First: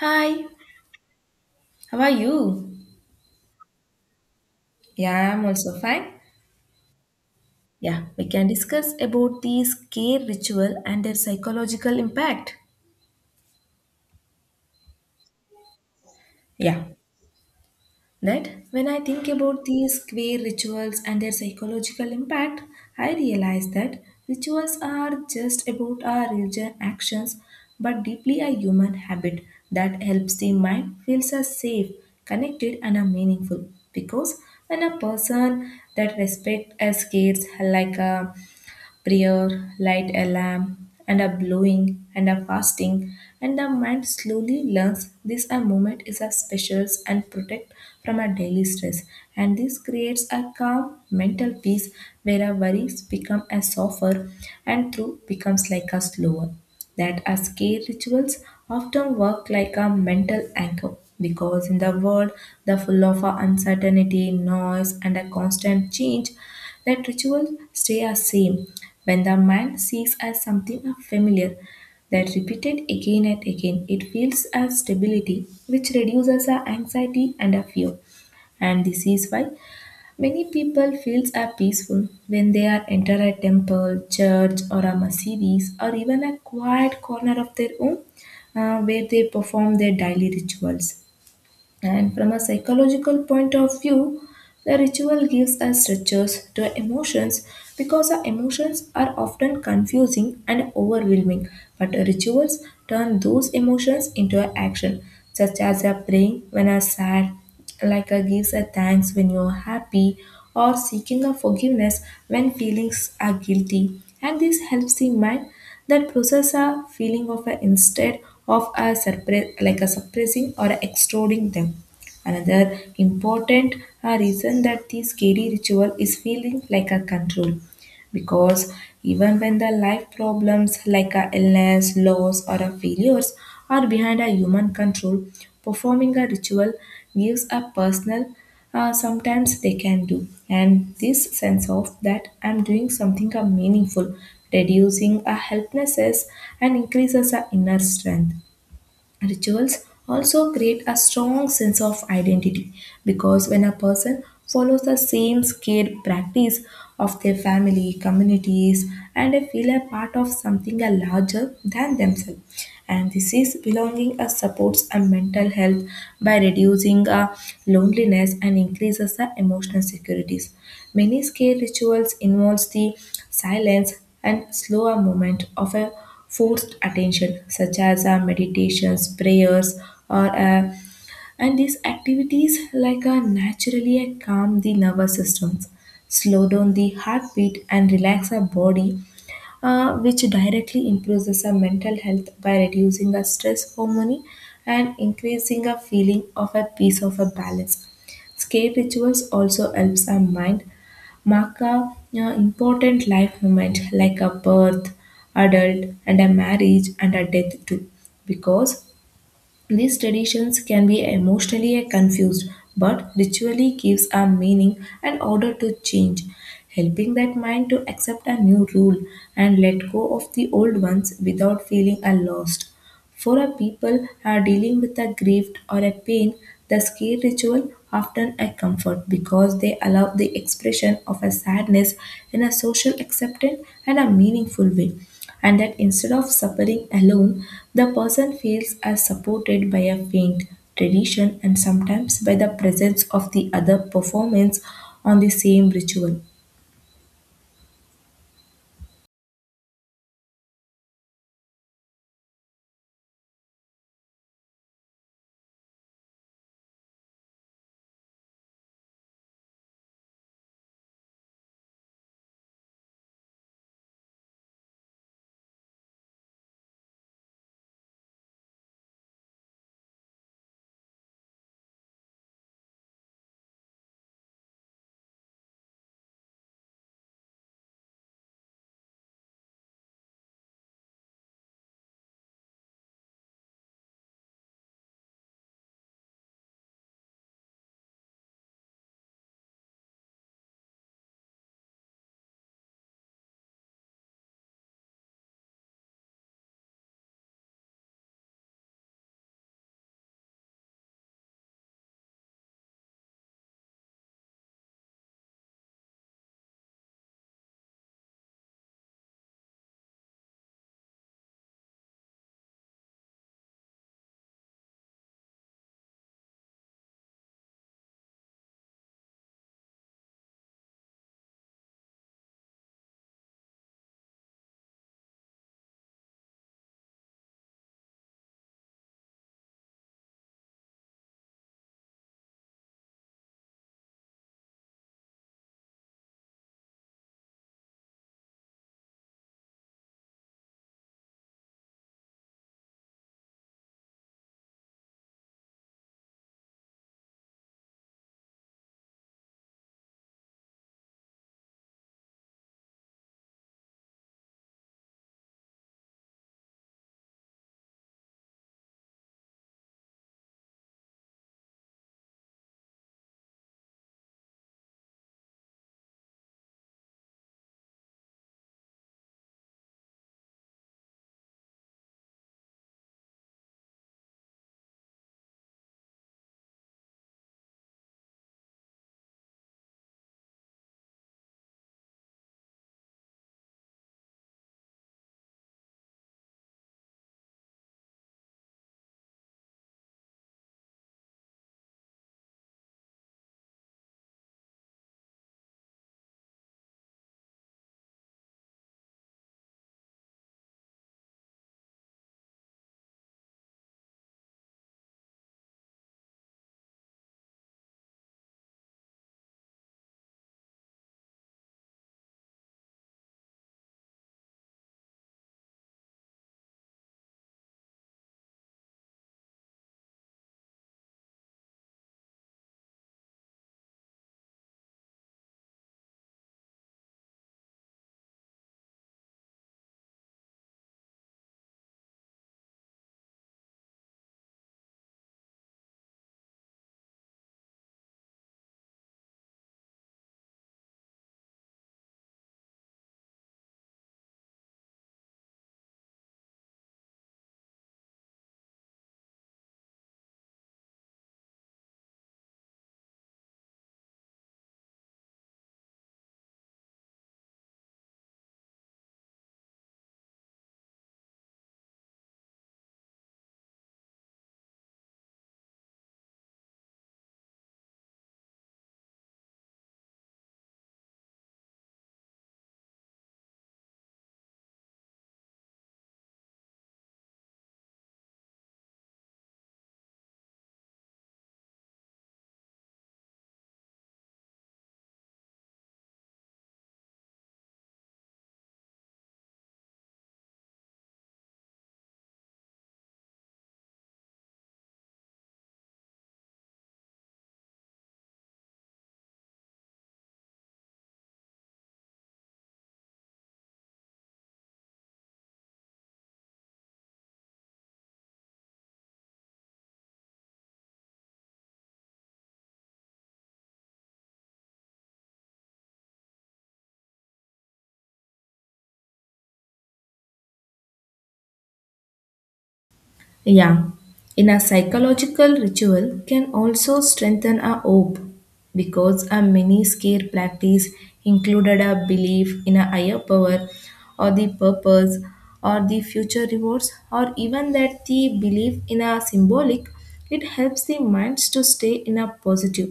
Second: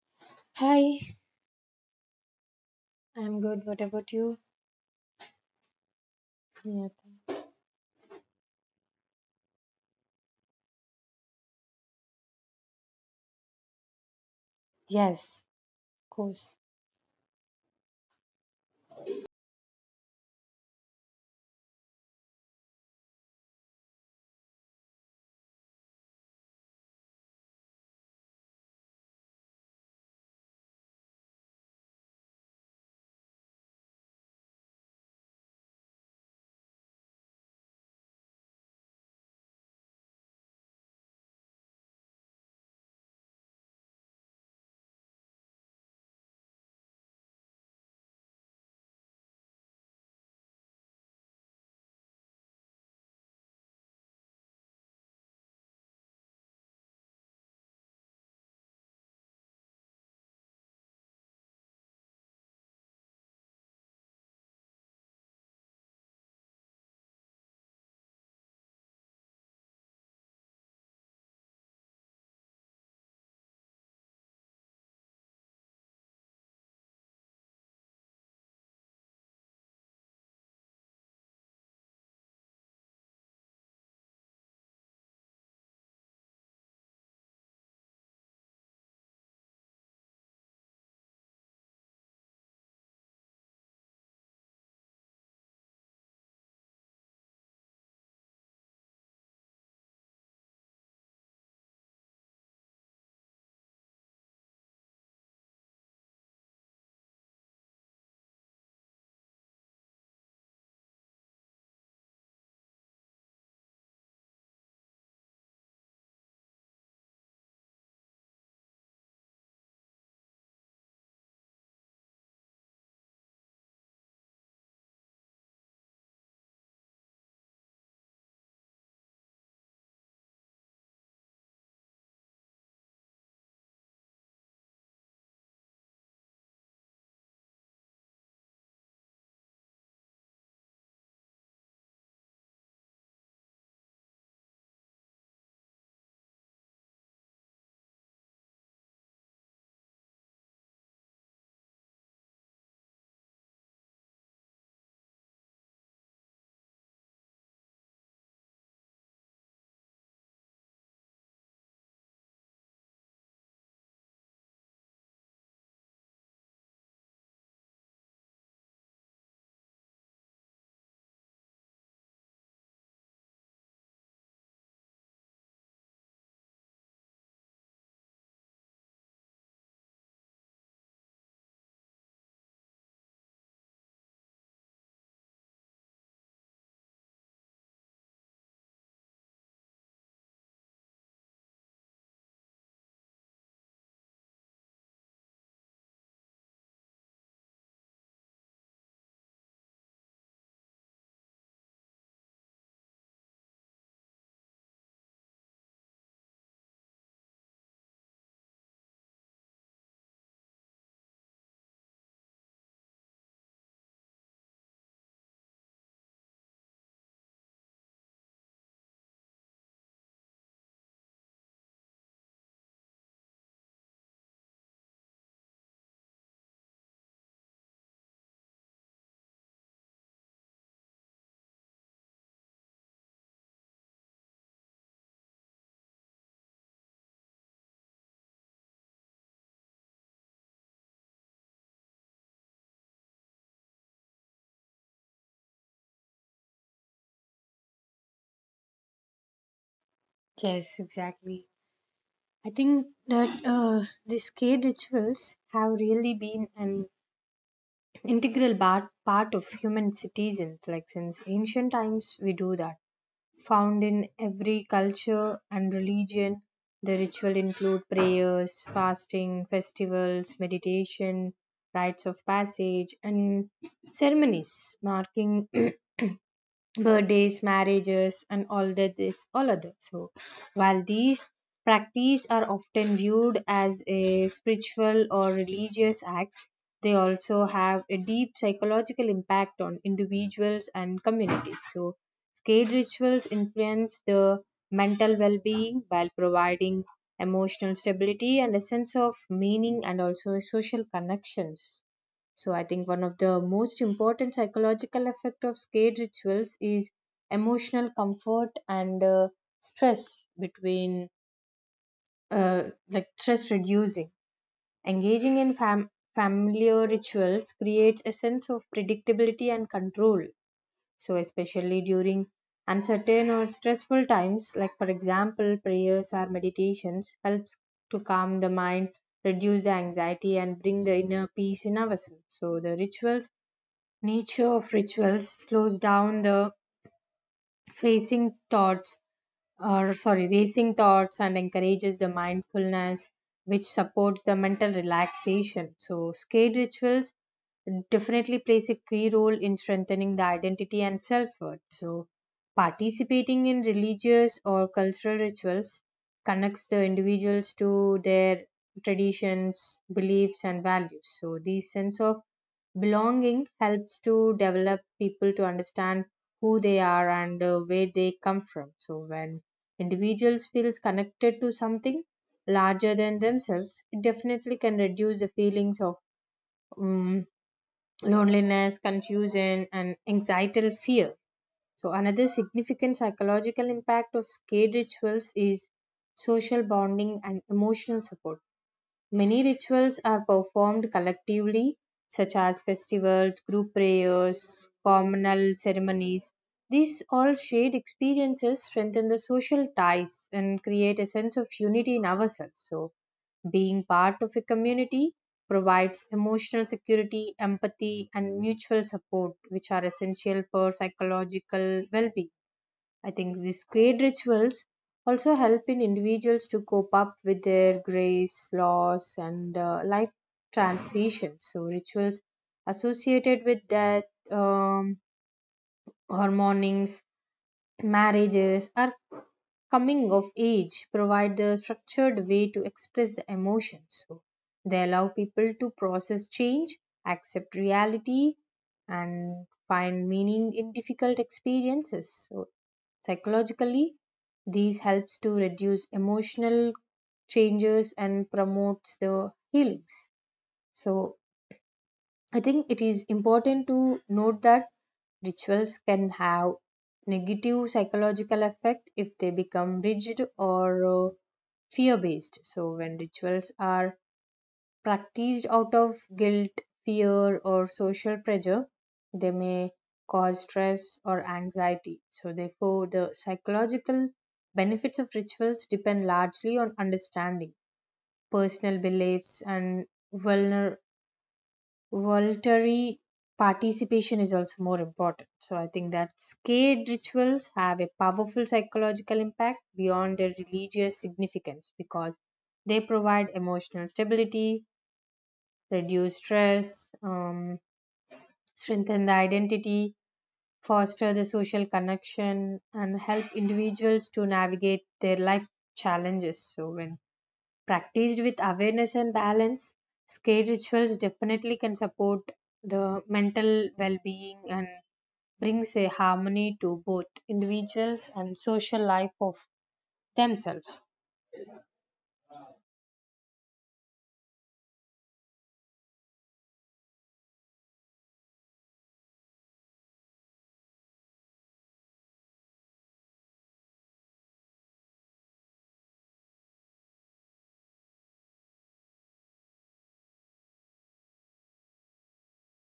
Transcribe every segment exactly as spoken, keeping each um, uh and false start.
Hi, Hi, how are you? I'm good. What about you? Yeah, I'm also fine. Yeah. Yeah, we can discuss about these care ritual and their psychological impact. Yes, of course. Yeah, that when I think about these care rituals and their psychological impact, I realize that rituals are just about our religion actions, but deeply a human habit that helps the mind feels us safe, connected, and are meaningful. Because when a person that respect as cares like a prayer, light a lamp, and a blowing, and a fasting, and the mind slowly learns this a moment is a specials and protect from a daily stress. And this creates a calm mental peace where our worries become a softer and through becomes like a slower that our scare rituals often work like a mental anchor, because in the world the full of our uncertainty noise and a constant change that rituals stay the same. When the mind sees as something familiar that repeated again and again, it feels as stability, which reduces our anxiety and our fear. And this is why Many people feels are peaceful when they are enter a temple, church, or a masjidis, or even a quiet corner of their home, uh, where they perform their daily rituals. And from a psychological point of view, the ritual gives us structures to our emotions, because our emotions are often confusing and overwhelming, but rituals turn those emotions into an action, such as a praying when you are sad, like a gives a thanks when you are happy, or seeking a forgiveness when feelings are guilty. And this helps the mind that process a feeling of a instead of a suppress, like a suppressing or extroding them. Another important uh, reason that the scary ritual is feeling like a control, because even when the life problems like a illness, loss, or a failures are behind a human control, performing a ritual gives a personal, uh, sometimes they can do, and this sense of that i'm doing something uh, meaningful, reducing a helplessness and increases our inner strength. Rituals also create a strong sense of identity because when a person follows the same scared practice of their family, communities, and they feel a part of something a larger than themselves. And this is belonging uh, supports a mental health by reducing uh, loneliness and increases the emotional securities. Many scare rituals involves the silence and slower movement of a forced attention, such as uh, meditations, prayers, or uh, and these activities like uh, naturally uh, calm the nervous systems, slow down the heartbeat, and relax our body, uh, which directly improves our mental health by reducing our stress hormone and increasing a feeling of a peace of a balance. Escape rituals also helps our mind mark a you important life moment like a birth, adult, and a marriage and a death too. Because these traditions can be emotionally confused, but ritually gives a meaning and order to change, helping that mind to accept a new rule and let go of the old ones without feeling a lost. For a people who are dealing with a grief or a pain, the scale ritual often a comfort, because they allow the expression of a sadness in a social acceptance and a meaningful way. And that instead of suffering alone, the person feels as supported by a faint tradition, and sometimes by the presence of the other performance on the same ritual. Yes, exactly. I think that uh, these kid rituals have really been an integral part, part of human citizens. Like since ancient times, we do that. Found in every culture and religion, the ritual include prayers, fasting, festivals, meditation, rites of passage, and ceremonies marking birthdays, marriages, and all that is all other. So, while these practices are often viewed as a spiritual or religious acts, they also have a deep psychological impact on individuals and communities. So, skate rituals influence the mental well-being while providing emotional stability and a sense of meaning and also social connections. So I think one of the most important psychological effect of scared rituals is emotional comfort and uh, stress between uh, like stress reducing. Engaging in fam- familiar rituals creates a sense of predictability and control. So especially during uncertain or stressful times, like for example prayers or meditations, helps to calm the mind, reduce the anxiety, and bring the inner peace in ourselves. So the rituals nature of rituals slows down the facing thoughts or sorry, racing thoughts and encourages the mindfulness, which supports the mental relaxation. So, skate rituals definitely plays a key role in strengthening the identity and self worth. So, participating in religious or cultural rituals connects the individuals to their traditions, beliefs, and values. So, this sense of belonging helps to develop people to understand who they are and uh, where they come from. So, when individuals feels connected to something larger than themselves, it definitely can reduce the feelings of um, loneliness confusion and anxiety fear. So another significant psychological impact of skate rituals is social bonding and emotional support. Many rituals are performed collectively, such as festivals, group prayers, communal ceremonies. These all shared experiences strengthen the social ties and create a sense of unity in ourselves. So, being part of a community provides emotional security, empathy, and mutual support, which are essential for psychological well being. I think these great rituals also help in individuals to cope up with their grace, loss, and uh, life transitions. So, rituals associated with death, um, or mournings, marriages, or coming of age provide the structured way to express the emotions. So, they allow people to process change, accept reality, and find meaning in difficult experiences. So, psychologically these helps to reduce emotional changes and promotes the healings. So I think it is important to note that rituals can have negative psychological effect if they become rigid or uh, fear based. So when rituals are practiced out of guilt, fear, or social pressure, they may cause stress or anxiety. So, therefore, the psychological benefits of rituals depend largely on understanding personal beliefs, and vulner- voluntary participation is also more important. So, I think that sacred rituals have a powerful psychological impact beyond their religious significance because they provide emotional stability, reduce stress, um, strengthen the identity, foster the social connection, and help individuals to navigate their life challenges. So, when practiced with awareness and balance, skate rituals definitely can support the mental well being and brings a harmony to both individuals and social life of themselves. Yeah, in a psychological ritual can also strengthen a hope, because a many scare practice included a belief in a higher power, or the purpose, or the future rewards, or even that the belief in a symbolic, it helps the minds to stay in a positive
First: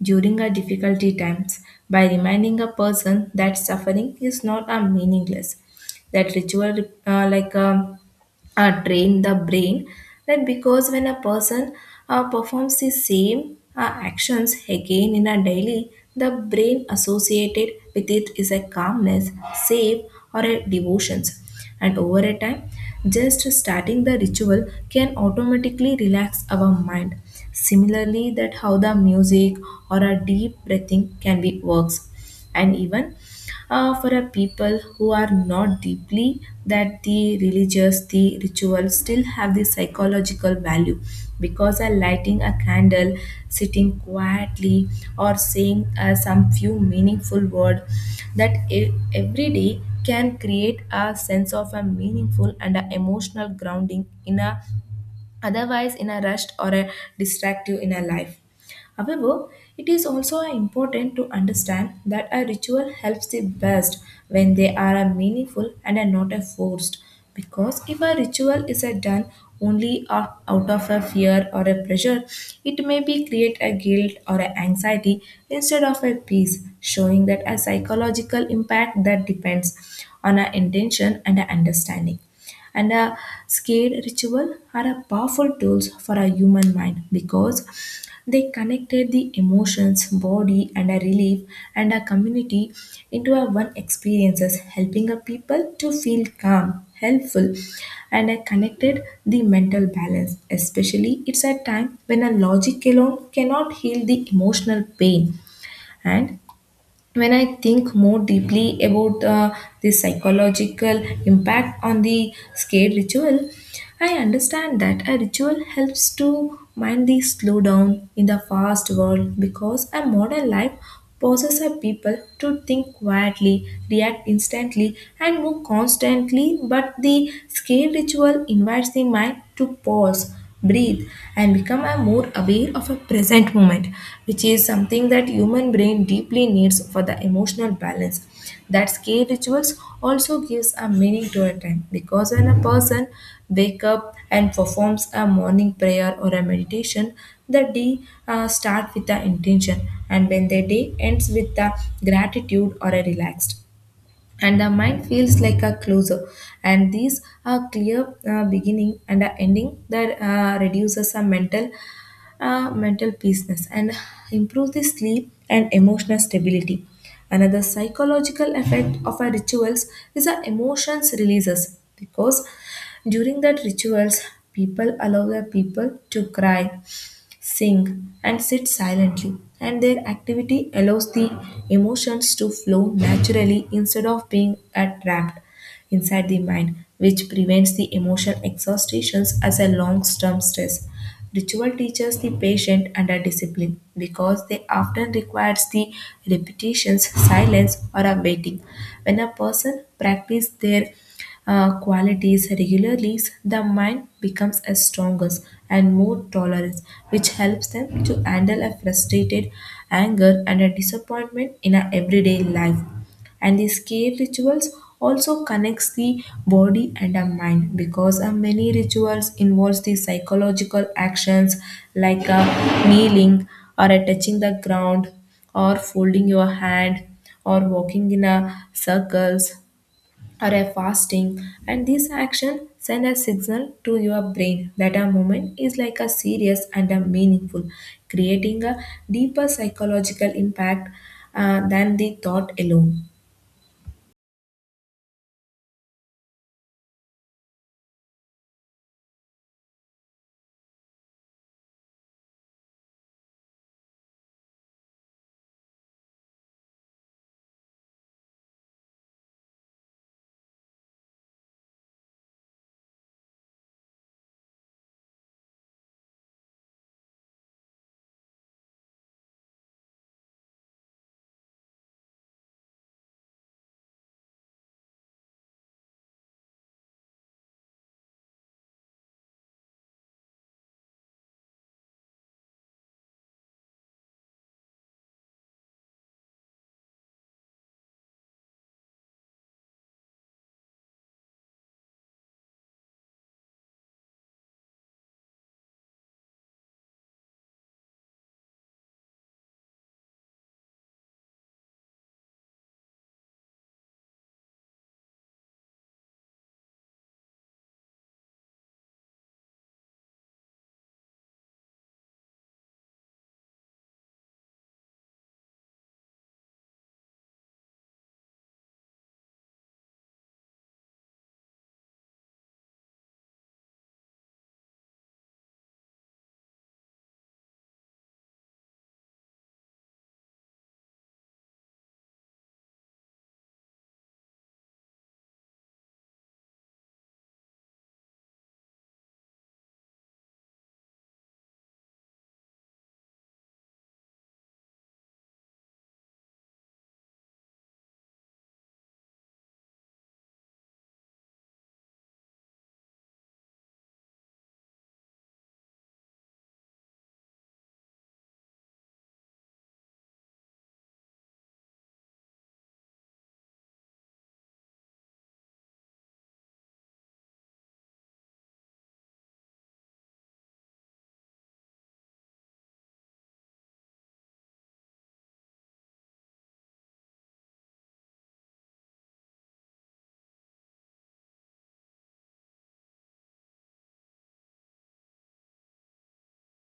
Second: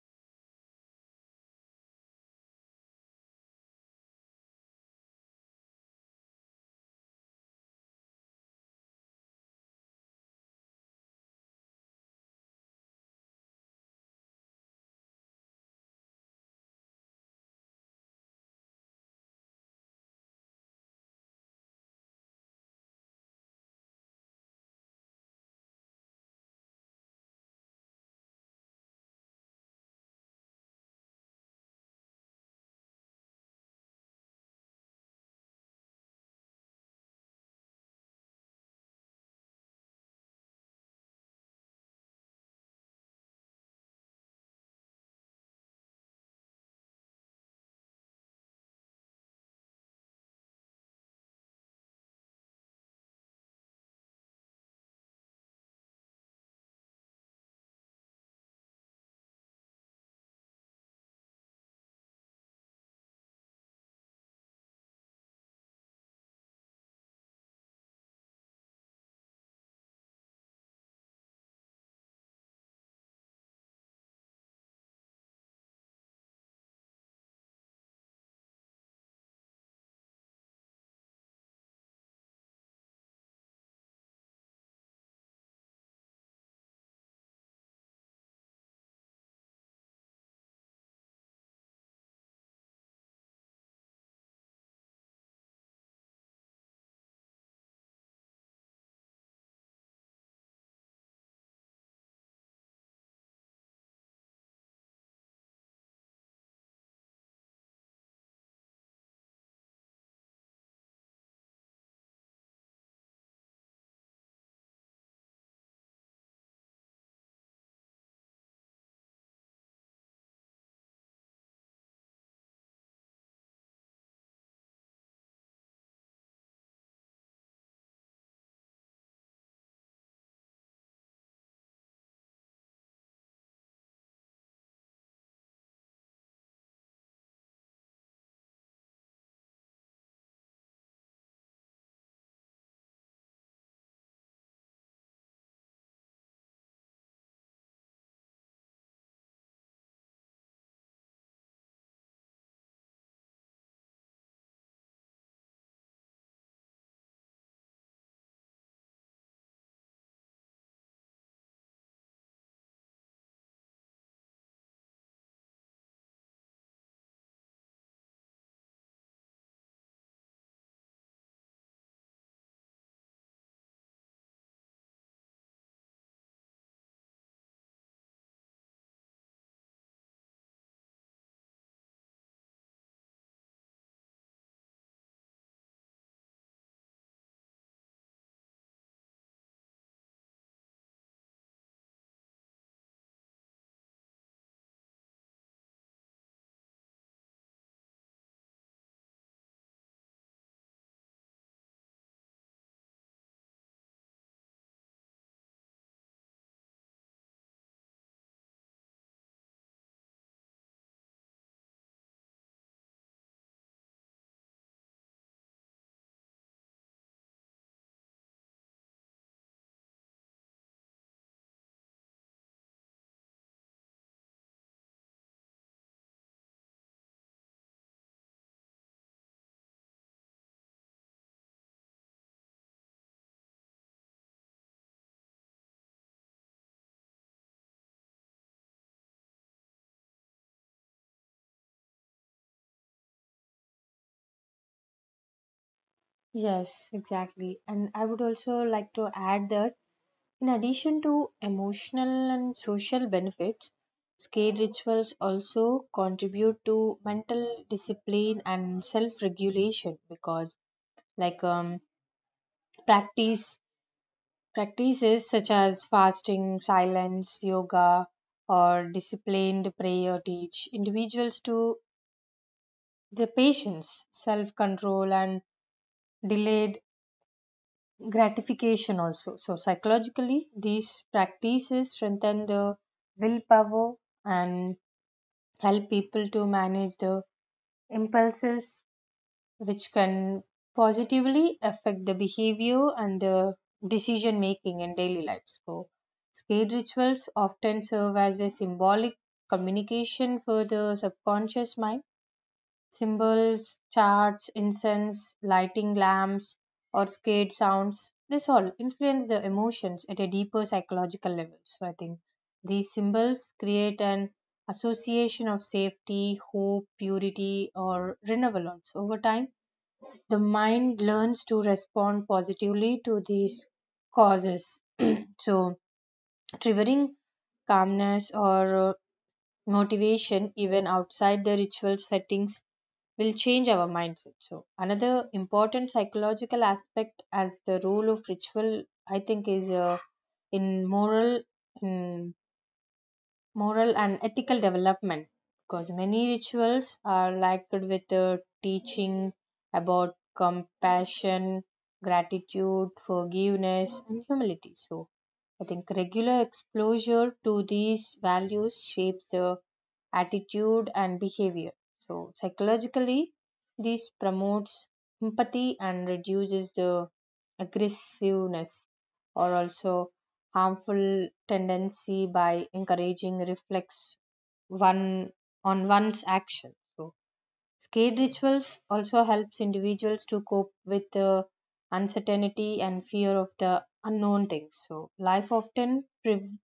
during our difficulty times by reminding a person that suffering is not a meaningless. That ritual uh, like um, uh, train the brain, right? Because when a person uh, performs the same uh, actions again in a daily, the brain associated with it is a calmness, safe, or a devotions. And over a time, just starting the ritual can automatically relax our mind, similarly that how the music or a deep breathing can be works. And even uh, for a people who are not deeply that the religious, the ritual still have the psychological value, because a lighting a candle, sitting quietly, or saying uh, some few meaningful word that e- every day can create a sense of a meaningful and a emotional grounding in a otherwise in a rushed or a distractive inner life. However, it is also important to understand that a ritual helps the best when they are a meaningful and are not a forced. Because if a ritual is a done only of- out of a fear or a pressure, it may be create a guilt or a anxiety instead of a peace, showing that a psychological impact that depends on our intention and our understanding. And a scared ritual are a powerful tools for a human mind, because they connected the emotions body and a relief and a community into a one experiences, helping a people to feel calm, helpful, and a connected the mental balance, especially it's a time when a logic alone cannot heal the emotional pain. And when I think more deeply about uh, the psychological impact on the skate ritual, I understand that a ritual helps to mind the slowdown in the fast world, because a modern life forces a people to think quietly, react instantly, and move constantly. But the skate ritual invites the mind to pause, breathe, and become a more aware of a present moment, which is something that human brain deeply needs for the emotional balance. That scale rituals also gives a meaning to a time, because when a person wake up and performs a morning prayer or a meditation, the day uh, start with the intention. And when the day ends with the gratitude or a relaxed, and the mind feels like a closer. And these are clear uh, beginning and a ending that uh, reduces a mental uh, mental peaceness and improves the sleep and emotional stability. Another psychological effect of our rituals is our emotions releases, because during that rituals, people allow their people to cry, sing, and sit silently, and their activity allows the emotions to flow naturally instead of being trapped inside the mind, which prevents the emotional exhaustations as a long-term stress. Ritual teaches the patient under discipline because they often requires the repetitions, silence, or a waiting. When a person practices their uh, qualities regularly, the mind becomes a stronger and more tolerant, which helps them to handle a frustrated anger and a disappointment in a everyday life. And these cave rituals also connects the body and the mind, because uh, many rituals involves the psychological actions, like uh, kneeling, or uh, touching the ground, or folding your hand, or walking in a circles, or a fasting. And this action send a signal to your brain that a moment is like a serious and a meaningful, creating a deeper psychological impact uh, than the thought alone. Yes, exactly. And I would also like to add that in addition to emotional and social benefits, skate rituals also contribute to mental discipline and self-regulation because like um, practice practices such as fasting, silence, yoga or disciplined prayer teach individuals to their patience, self-control and delayed gratification also. So psychologically these practices strengthen the willpower and help people to manage the impulses, which can positively affect the behavior and the decision making in daily life. So skate rituals often serve as a symbolic communication for the subconscious mind. Symbols, charts, incense, lighting lamps, or scared sounds, this all influence the emotions at a deeper psychological level. So I think these symbols create an association of safety, hope, purity, or renewal also. Over time, the mind learns to respond positively to these causes. So triggering calmness or uh, motivation even outside the ritual settings will change our mindset. So, another important psychological aspect as the role of ritual, I think, is uh, in moral, in moral and ethical development because many rituals are linked with uh, teaching about compassion, gratitude, forgiveness, and humility. So, I think regular exposure to these values shapes the attitude and behavior. So psychologically, this promotes empathy and reduces the aggressiveness or also harmful tendency by encouraging reflex one on one's action. So skate rituals also helps individuals to cope with the uncertainty and fear of the unknown things. So life often pre-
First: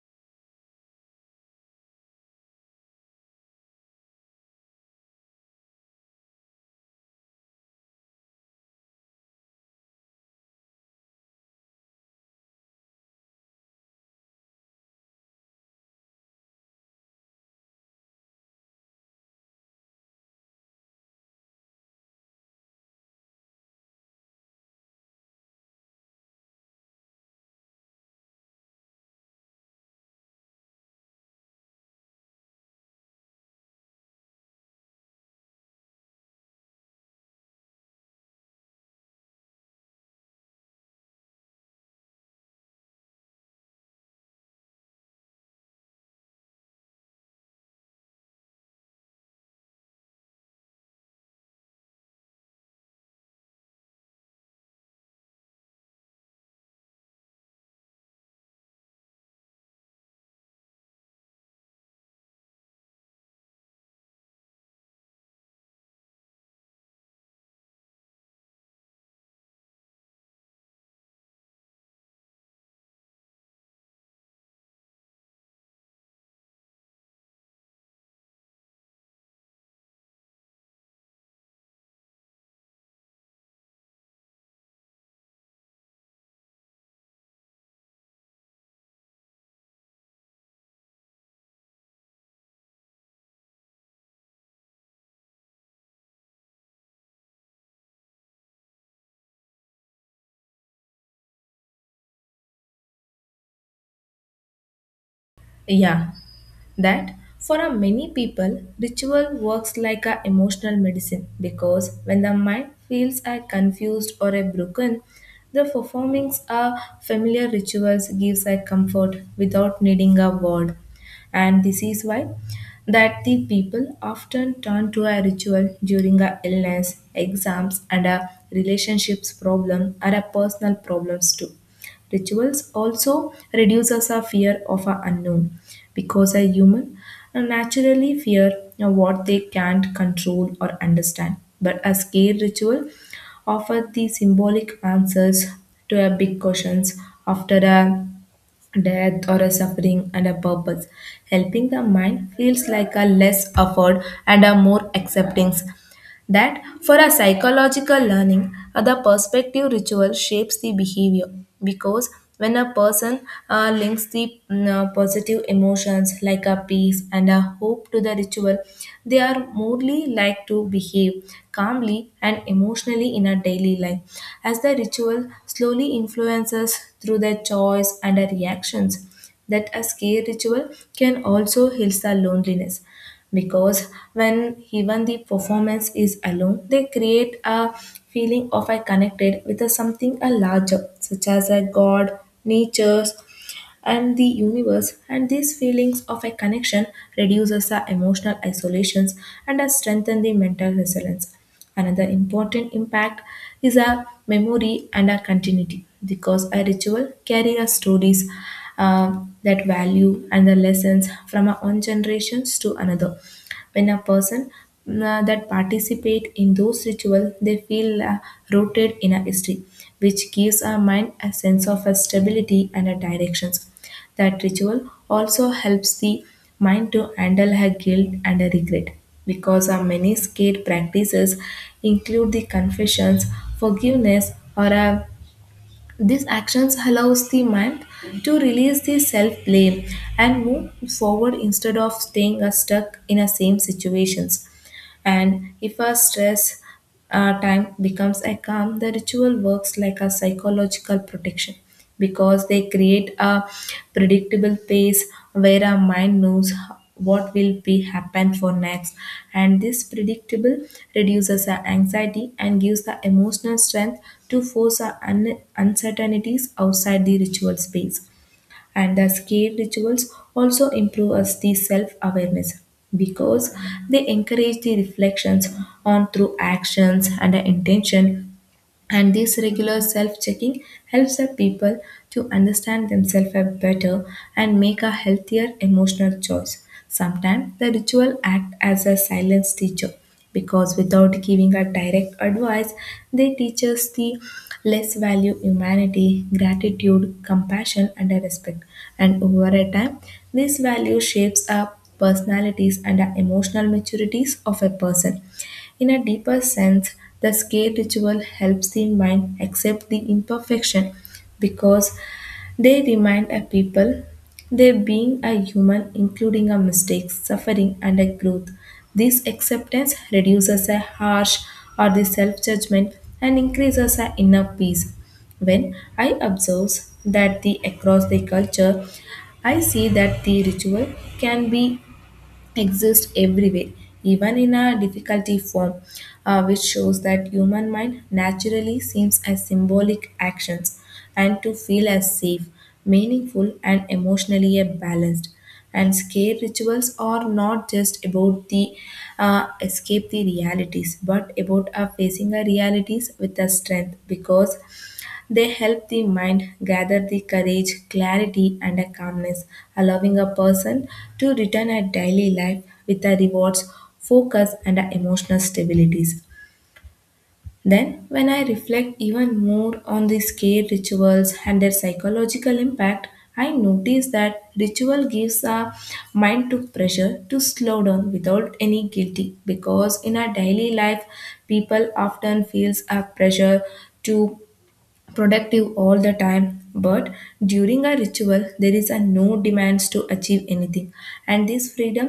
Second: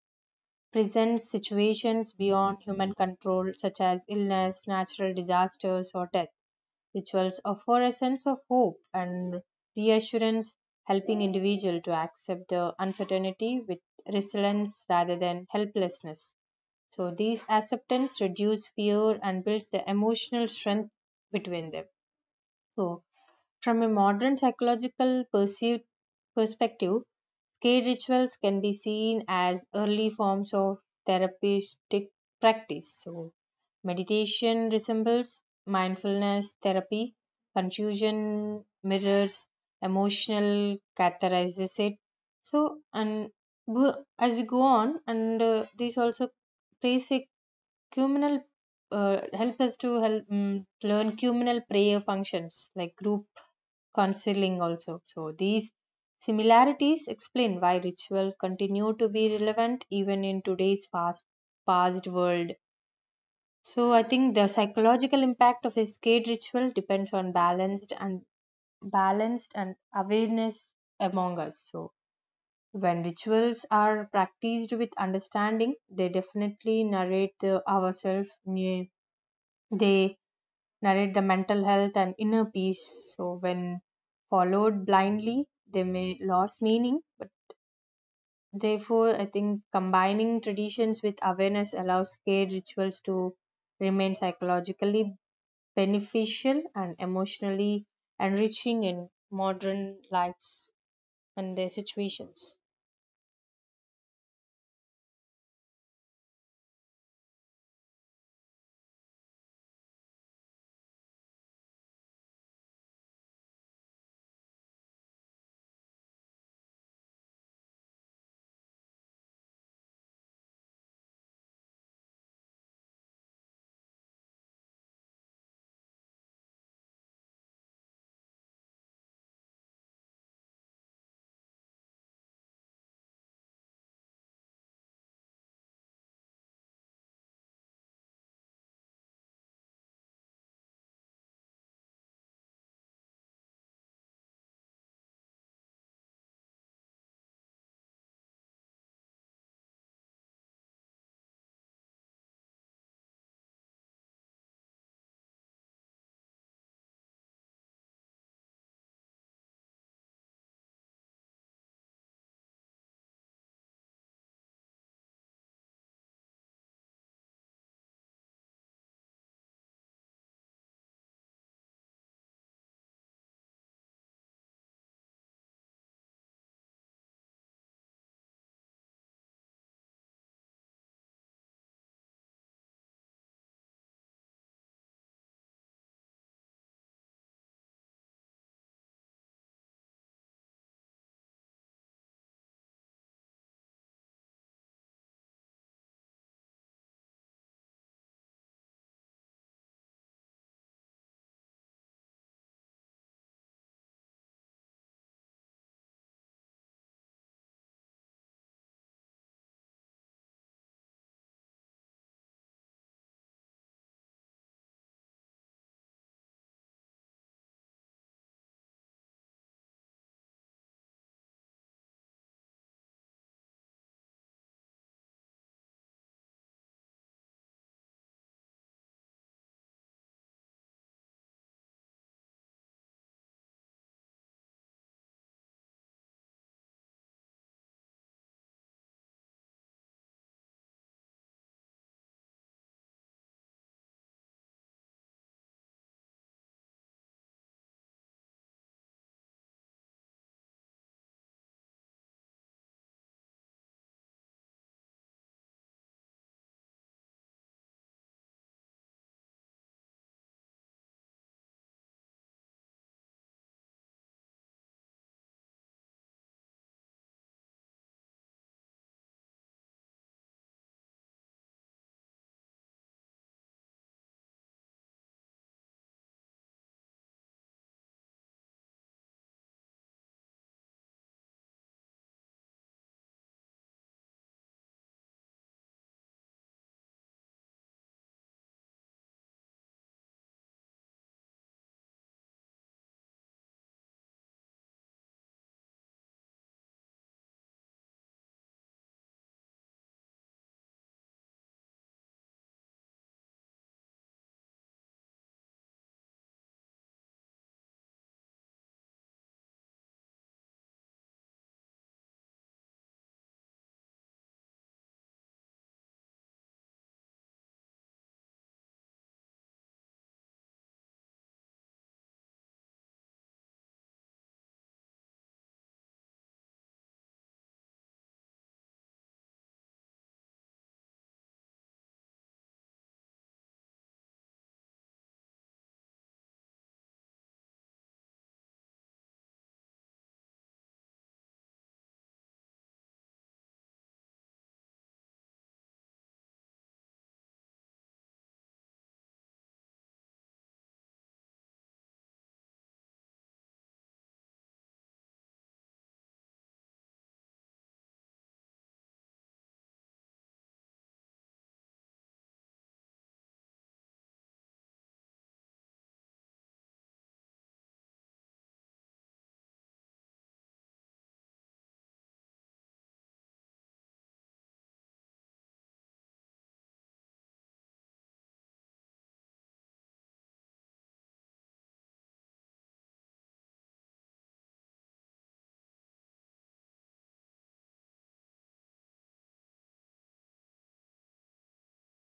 presents situations beyond human control, such as illness, natural disasters, or death. Rituals offer a sense of hope and reassurance, helping individuals to accept the uncertainty with resilience rather than helplessness. So, these acceptance reduce fear and builds the emotional strength between them. So, from a modern psychological perceived perspective, cave rituals can be seen as early forms of therapeutic practice. So, meditation resembles mindfulness therapy, confusion mirrors emotional catharsis it. So, and go- as we go on, and uh, these also plays a communal uh, help us to help mm learn communal prayer functions like group counseling also. So these similarities explain why ritual continue to be relevant even in today's fast past world. So I think the psychological impact of escape ritual depends on balanced and balanced and awareness among us. So when rituals are practiced with understanding, they definitely narrate the ourselves. They narrate the mental health and inner peace. So, when followed blindly, they may lose meaning. But therefore, I think combining traditions with awareness allows scared rituals to remain psychologically beneficial and emotionally enriching in modern lives and their situations. Yeah, that for a many people, ritual works like a emotional medicine, because when the mind feels a confused or a broken, the performings of familiar rituals gives a comfort without needing a word. And this is why that the people often turn to a ritual during a illness, exams, and a relationships problem or a personal problems too. Rituals also reduces our fear of our unknown, because a human uh, naturally fear you know, what they can't control or understand. But a scare ritual offers the symbolic answers to our big questions after a death or a suffering and a purpose. Helping the mind feels like a less effort and a more acceptance, that for a psychological learning, uh, the perspective ritual shapes the behavior because when a person uh, links the mm, uh, positive emotions like a peace and a hope to the ritual, they are more like to behave calmly and emotionally in a daily life as the ritual slowly influences through their choice and their reactions. That a scare ritual can also heal the loneliness because when even the performance is alone, they create a feeling of I connected with a something a larger such as a god, nature, and the universe, and these feelings of a connection reduces our emotional isolations and has strengthened the mental resilience. Another important impact is our memory and our continuity because a ritual carries our stories, uh, that value and the lessons from our own generations to another. When a person uh, that participate in those rituals, they feel uh, rooted in a history, which gives our mind a sense of a stability and a directions. That ritual also helps the mind to handle her guilt and her regret because our many skate practices include the confessions, forgiveness, or a, these actions allows the mind to release the self blame and move forward instead of staying uh, stuck in the same situations. And if our stress uh, time becomes a calm, the ritual works like a psychological protection because they create a predictable pace where our mind knows what will be happen for next, and this predictable reduces our anxiety and gives the emotional strength to force our un- uncertainties outside the ritual space. And the skill rituals also improve us the self-awareness because they encourage the reflections on through actions and the intention, and this regular self checking helps the people to understand themselves better and make a healthier emotional choice. Sometimes the ritual act as a silence teacher because without giving a direct advice, they teach us the less value humanity, gratitude, compassion, and a respect. And over a time, this value shapes our personalities and our emotional maturities of a person. In a deeper sense, the scale ritual helps the mind accept the imperfection because they remind a people they being a human including a mistake, suffering, and a growth. This acceptance reduces a harsh or the self-judgment and increases our inner peace. When I observe that the across the culture, I see that the ritual can be exist everywhere, even in a difficulty form, uh, which shows that human mind naturally seems as symbolic actions and to feel as safe, meaningful, and emotionally uh, balanced. And scare rituals are not just about the uh, escape the realities, but about uh, facing the realities with the strength because they help the mind gather the courage, clarity, and a calmness, allowing a person to return a daily life with a rewards, focus, and a emotional stabilities. Then, when I reflect even more on the scare rituals and their psychological impact, I notice that ritual gives a mind to pressure to slow down without any guilty because in our daily life people often feels a pressure to productive all the time, but during a ritual there is a no demands to achieve anything, and this freedom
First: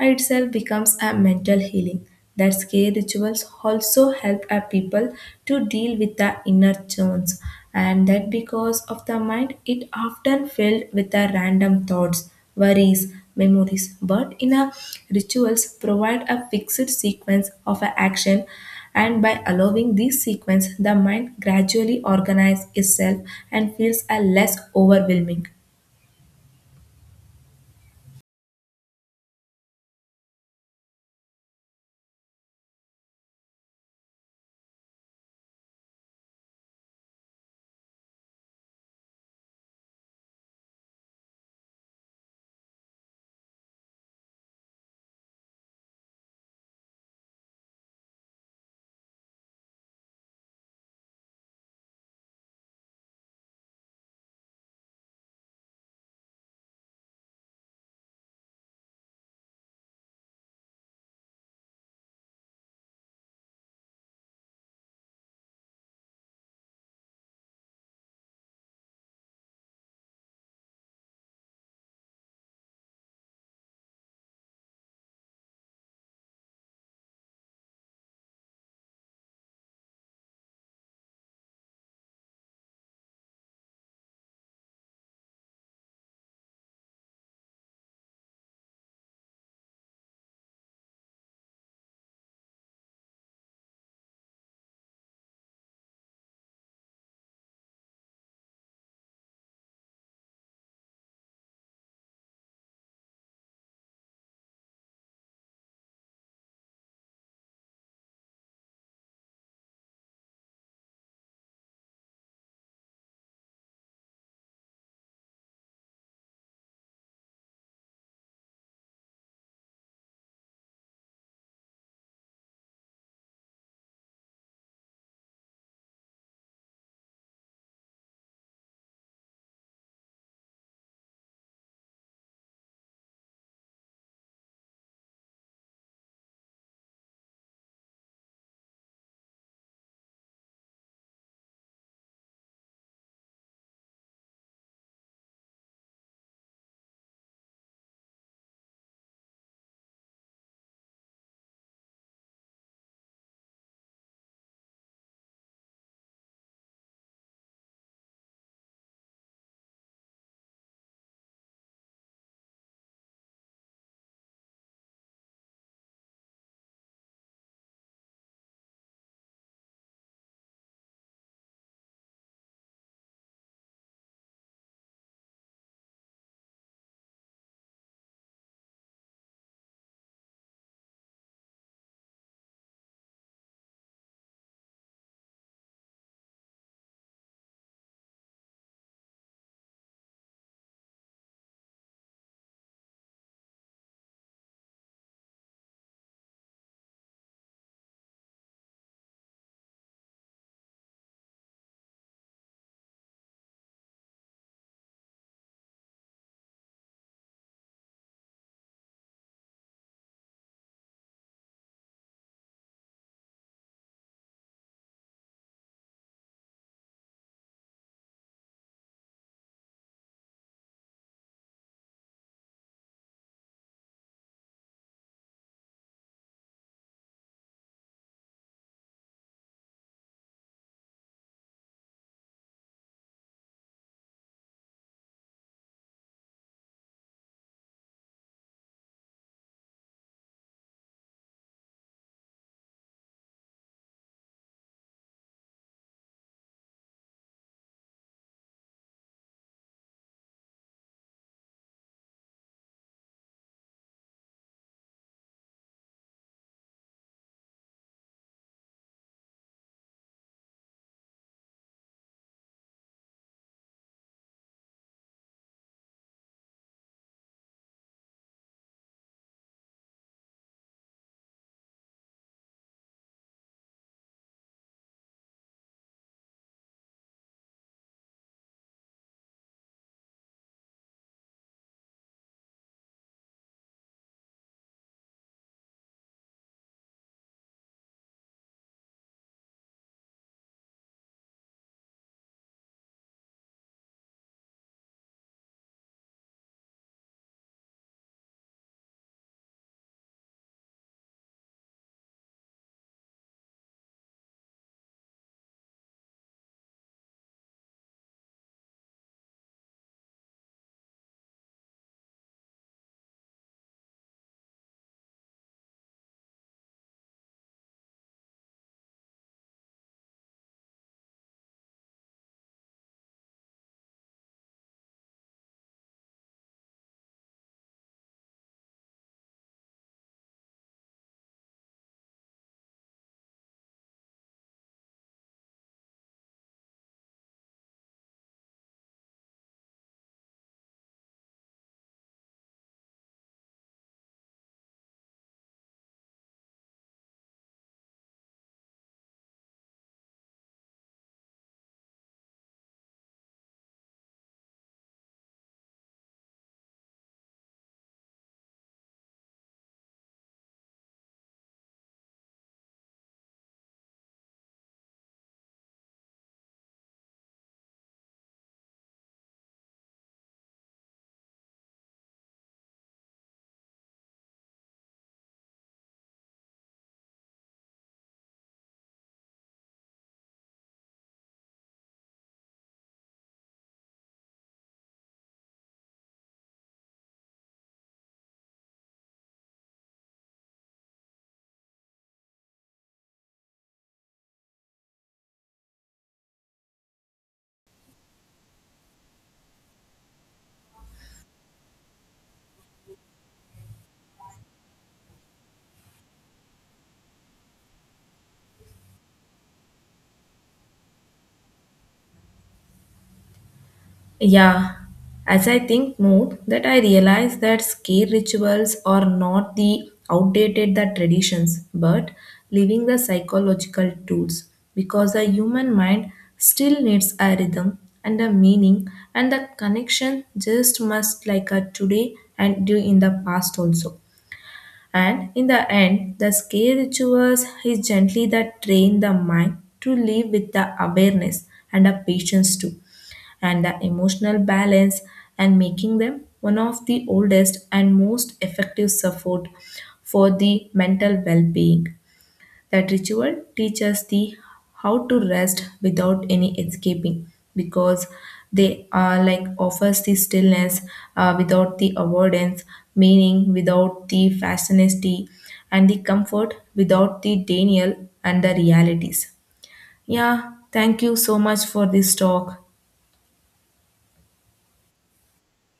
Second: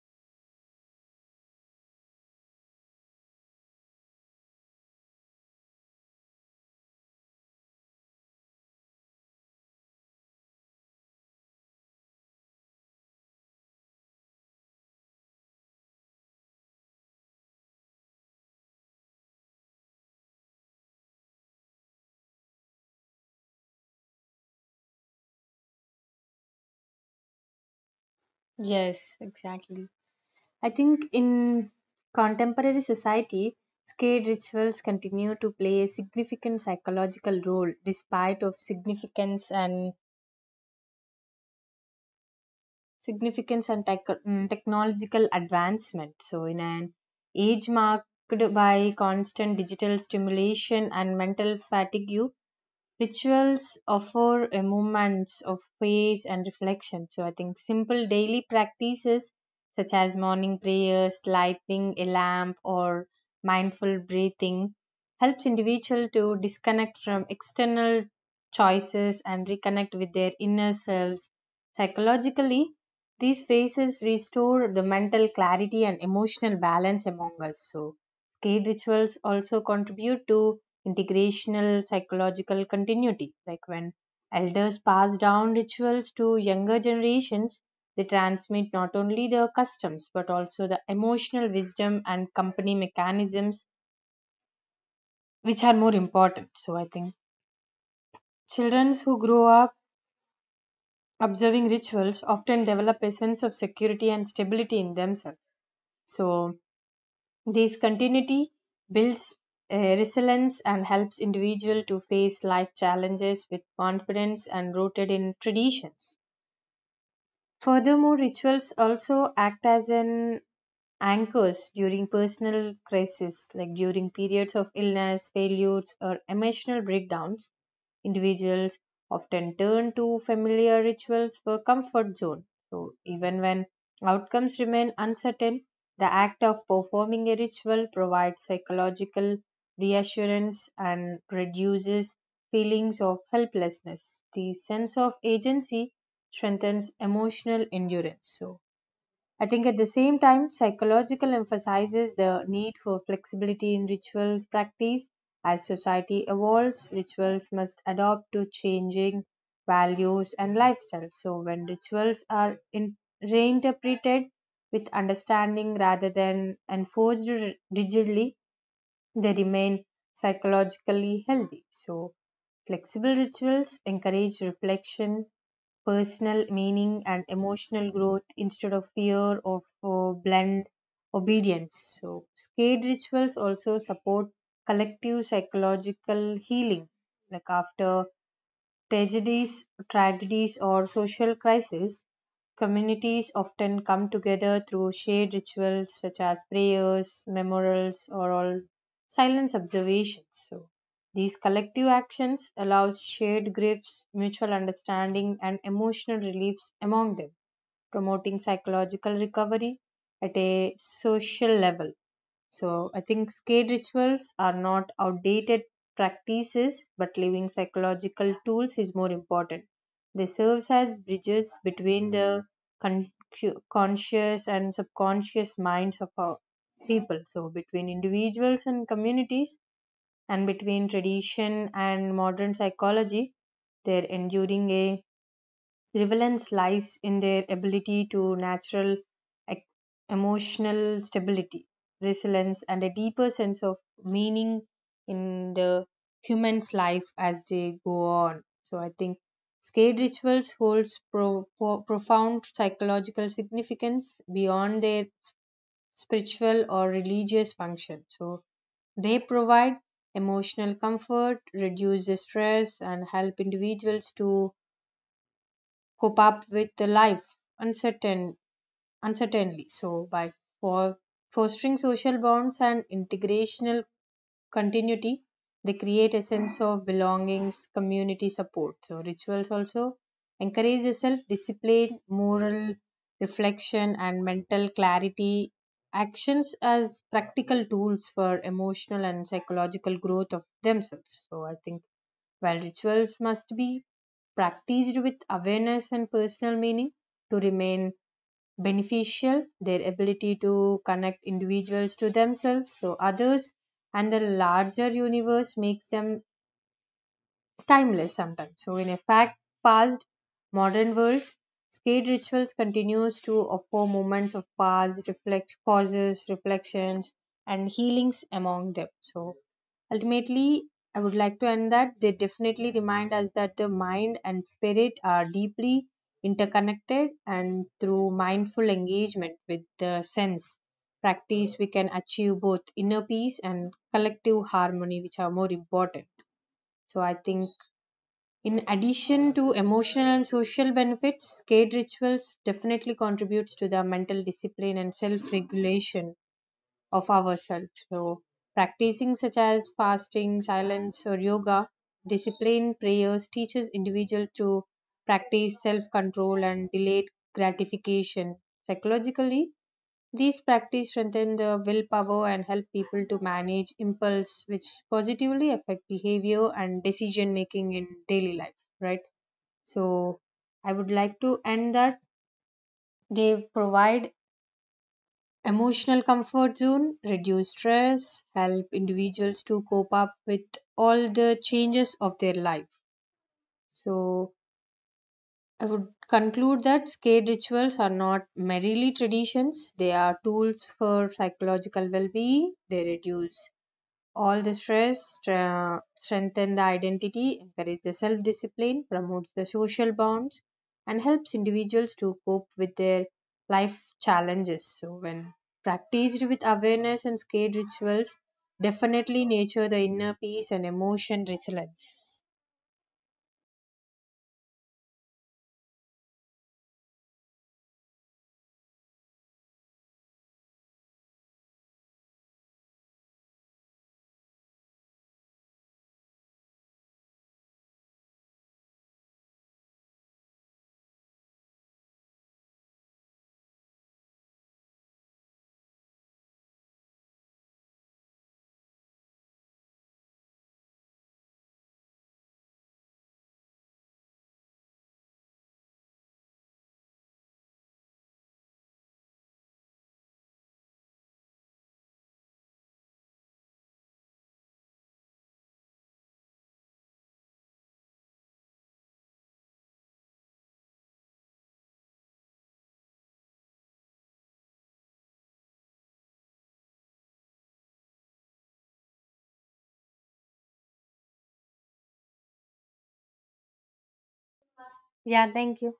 uh, itself becomes a mental healing. That's care rituals also help our people to deal with the inner turns, and that because of the mind it often filled with the random thoughts, worries, memories. But in a rituals provide a fixed sequence of a action, and by allowing this sequence the mind gradually organizes itself and feels a less overwhelming. Yes, exactly. I think in contemporary society, scared rituals continue to play a significant psychological role despite of significance and significance and tech, mm, technological advancement. So in an age marked by constant digital stimulation and mental fatigue, rituals offer a moments of praise and reflection. So I think simple daily practices such as morning prayers, lighting a lamp, or mindful breathing helps individual to disconnect from external choices and reconnect with their inner selves. Psychologically, these phases restore the mental clarity and emotional balance among us. So cave rituals also contribute to integrational psychological continuity. Like when elders pass down rituals to younger generations, they transmit not only the customs but also the emotional wisdom and company mechanisms, which are more important. So, I think children who grow up observing rituals often develop a sense of security and stability in themselves. So, this continuity builds uh, resilience and helps individual to face life challenges with confidence and rooted in traditions. Furthermore, rituals also act as an anchors during personal crises, like during periods of illness, failures, or emotional breakdowns. Individuals often turn to familiar rituals for comfort zone. So, even when outcomes remain uncertain, the act of performing a ritual provides psychological reassurance and reduces feelings of helplessness. The sense of agency strengthens emotional endurance. So, I think at the same time, psychological emphasizes the need for flexibility in ritual practice. As society evolves, rituals must adapt to changing values and lifestyles. So, when rituals are in, reinterpreted with understanding rather than enforced ri- rigidly, they remain psychologically healthy. So, flexible rituals encourage reflection personal meaning and emotional growth instead of fear of uh, blind obedience. So, skate rituals also support collective psychological healing. Like after tragedies, tragedies or social crises, communities often come together through shared rituals such as prayers, memorials, or all silence observations. So these collective actions allow shared griefs, mutual understanding, and emotional reliefs among them, promoting psychological recovery at a social level. So I think skate rituals are not outdated practices, but living psychological tools is more important. They serve as bridges between the con- cu- conscious and subconscious minds of our people. So between individuals and communities, and between tradition and modern psychology, they're enduring a relevance lies in their ability to natural ec- emotional stability, resilience, and a deeper sense of meaning in the human's life as they go on. So I think skate rituals holds pro- pro- profound psychological significance beyond their spiritual or religious function. So they provide emotional comfort, reduce the stress, and help individuals to cope up with the life uncertain uncertainly. So by for fostering social bonds and integrational continuity, they create a sense of belongings community support. So rituals also encourage self discipline moral reflection and mental clarity, actions as practical tools for emotional and psychological growth of themselves. So I think while rituals must be practiced with awareness and personal meaning to remain beneficial, their ability to connect individuals to themselves, to others, and the larger universe makes them timeless sometimes. So, in a fact past modern worlds, skate rituals continues to offer moments of pause, reflect pauses, reflections, and healings among them. So, ultimately, I would like to end that they definitely remind us that the mind and spirit are deeply interconnected, and through mindful engagement with the sense practice, we can achieve both inner peace and collective harmony, which are more important. So, I think in addition to emotional and social benefits, skate rituals definitely contributes to the mental discipline and self-regulation of ourselves. So, practicing such as fasting, silence, or yoga, discipline, prayers teaches individual to practice self-control and delayed gratification. Psychologically, these practices strengthen the willpower and help people to manage impulse, which positively affect behavior and decision making in daily life. Right. So I would like to end that they provide emotional comfort zone, reduce stress, help individuals to cope up with all the changes of their life. So I would conclude that skate rituals are not merely traditions, they are tools for psychological well being, they reduce all the stress, uh, strengthen the identity, encourage the self-discipline, promotes the social bonds, and helps individuals to cope with their life challenges. So when practiced with awareness and skate rituals, definitely nurture the inner peace and emotion resilience. Yeah, as I think more, that I realize that scare rituals are not the outdated the traditions, but leaving the psychological tools because the human mind still needs a rhythm and a meaning and the connection just must like a today and do in the past also. And in the end, the scare rituals is gently that train the mind to live with the awareness and a patience too and the emotional balance, and making them one of the oldest and most effective support for the mental well-being. That ritual teaches the how to rest without any escaping because they are like offers the stillness uh, without the avoidance, meaning without the fascination and the comfort without the denial and the realities. Yeah, thank you so much for this talk. Yeah, thank you.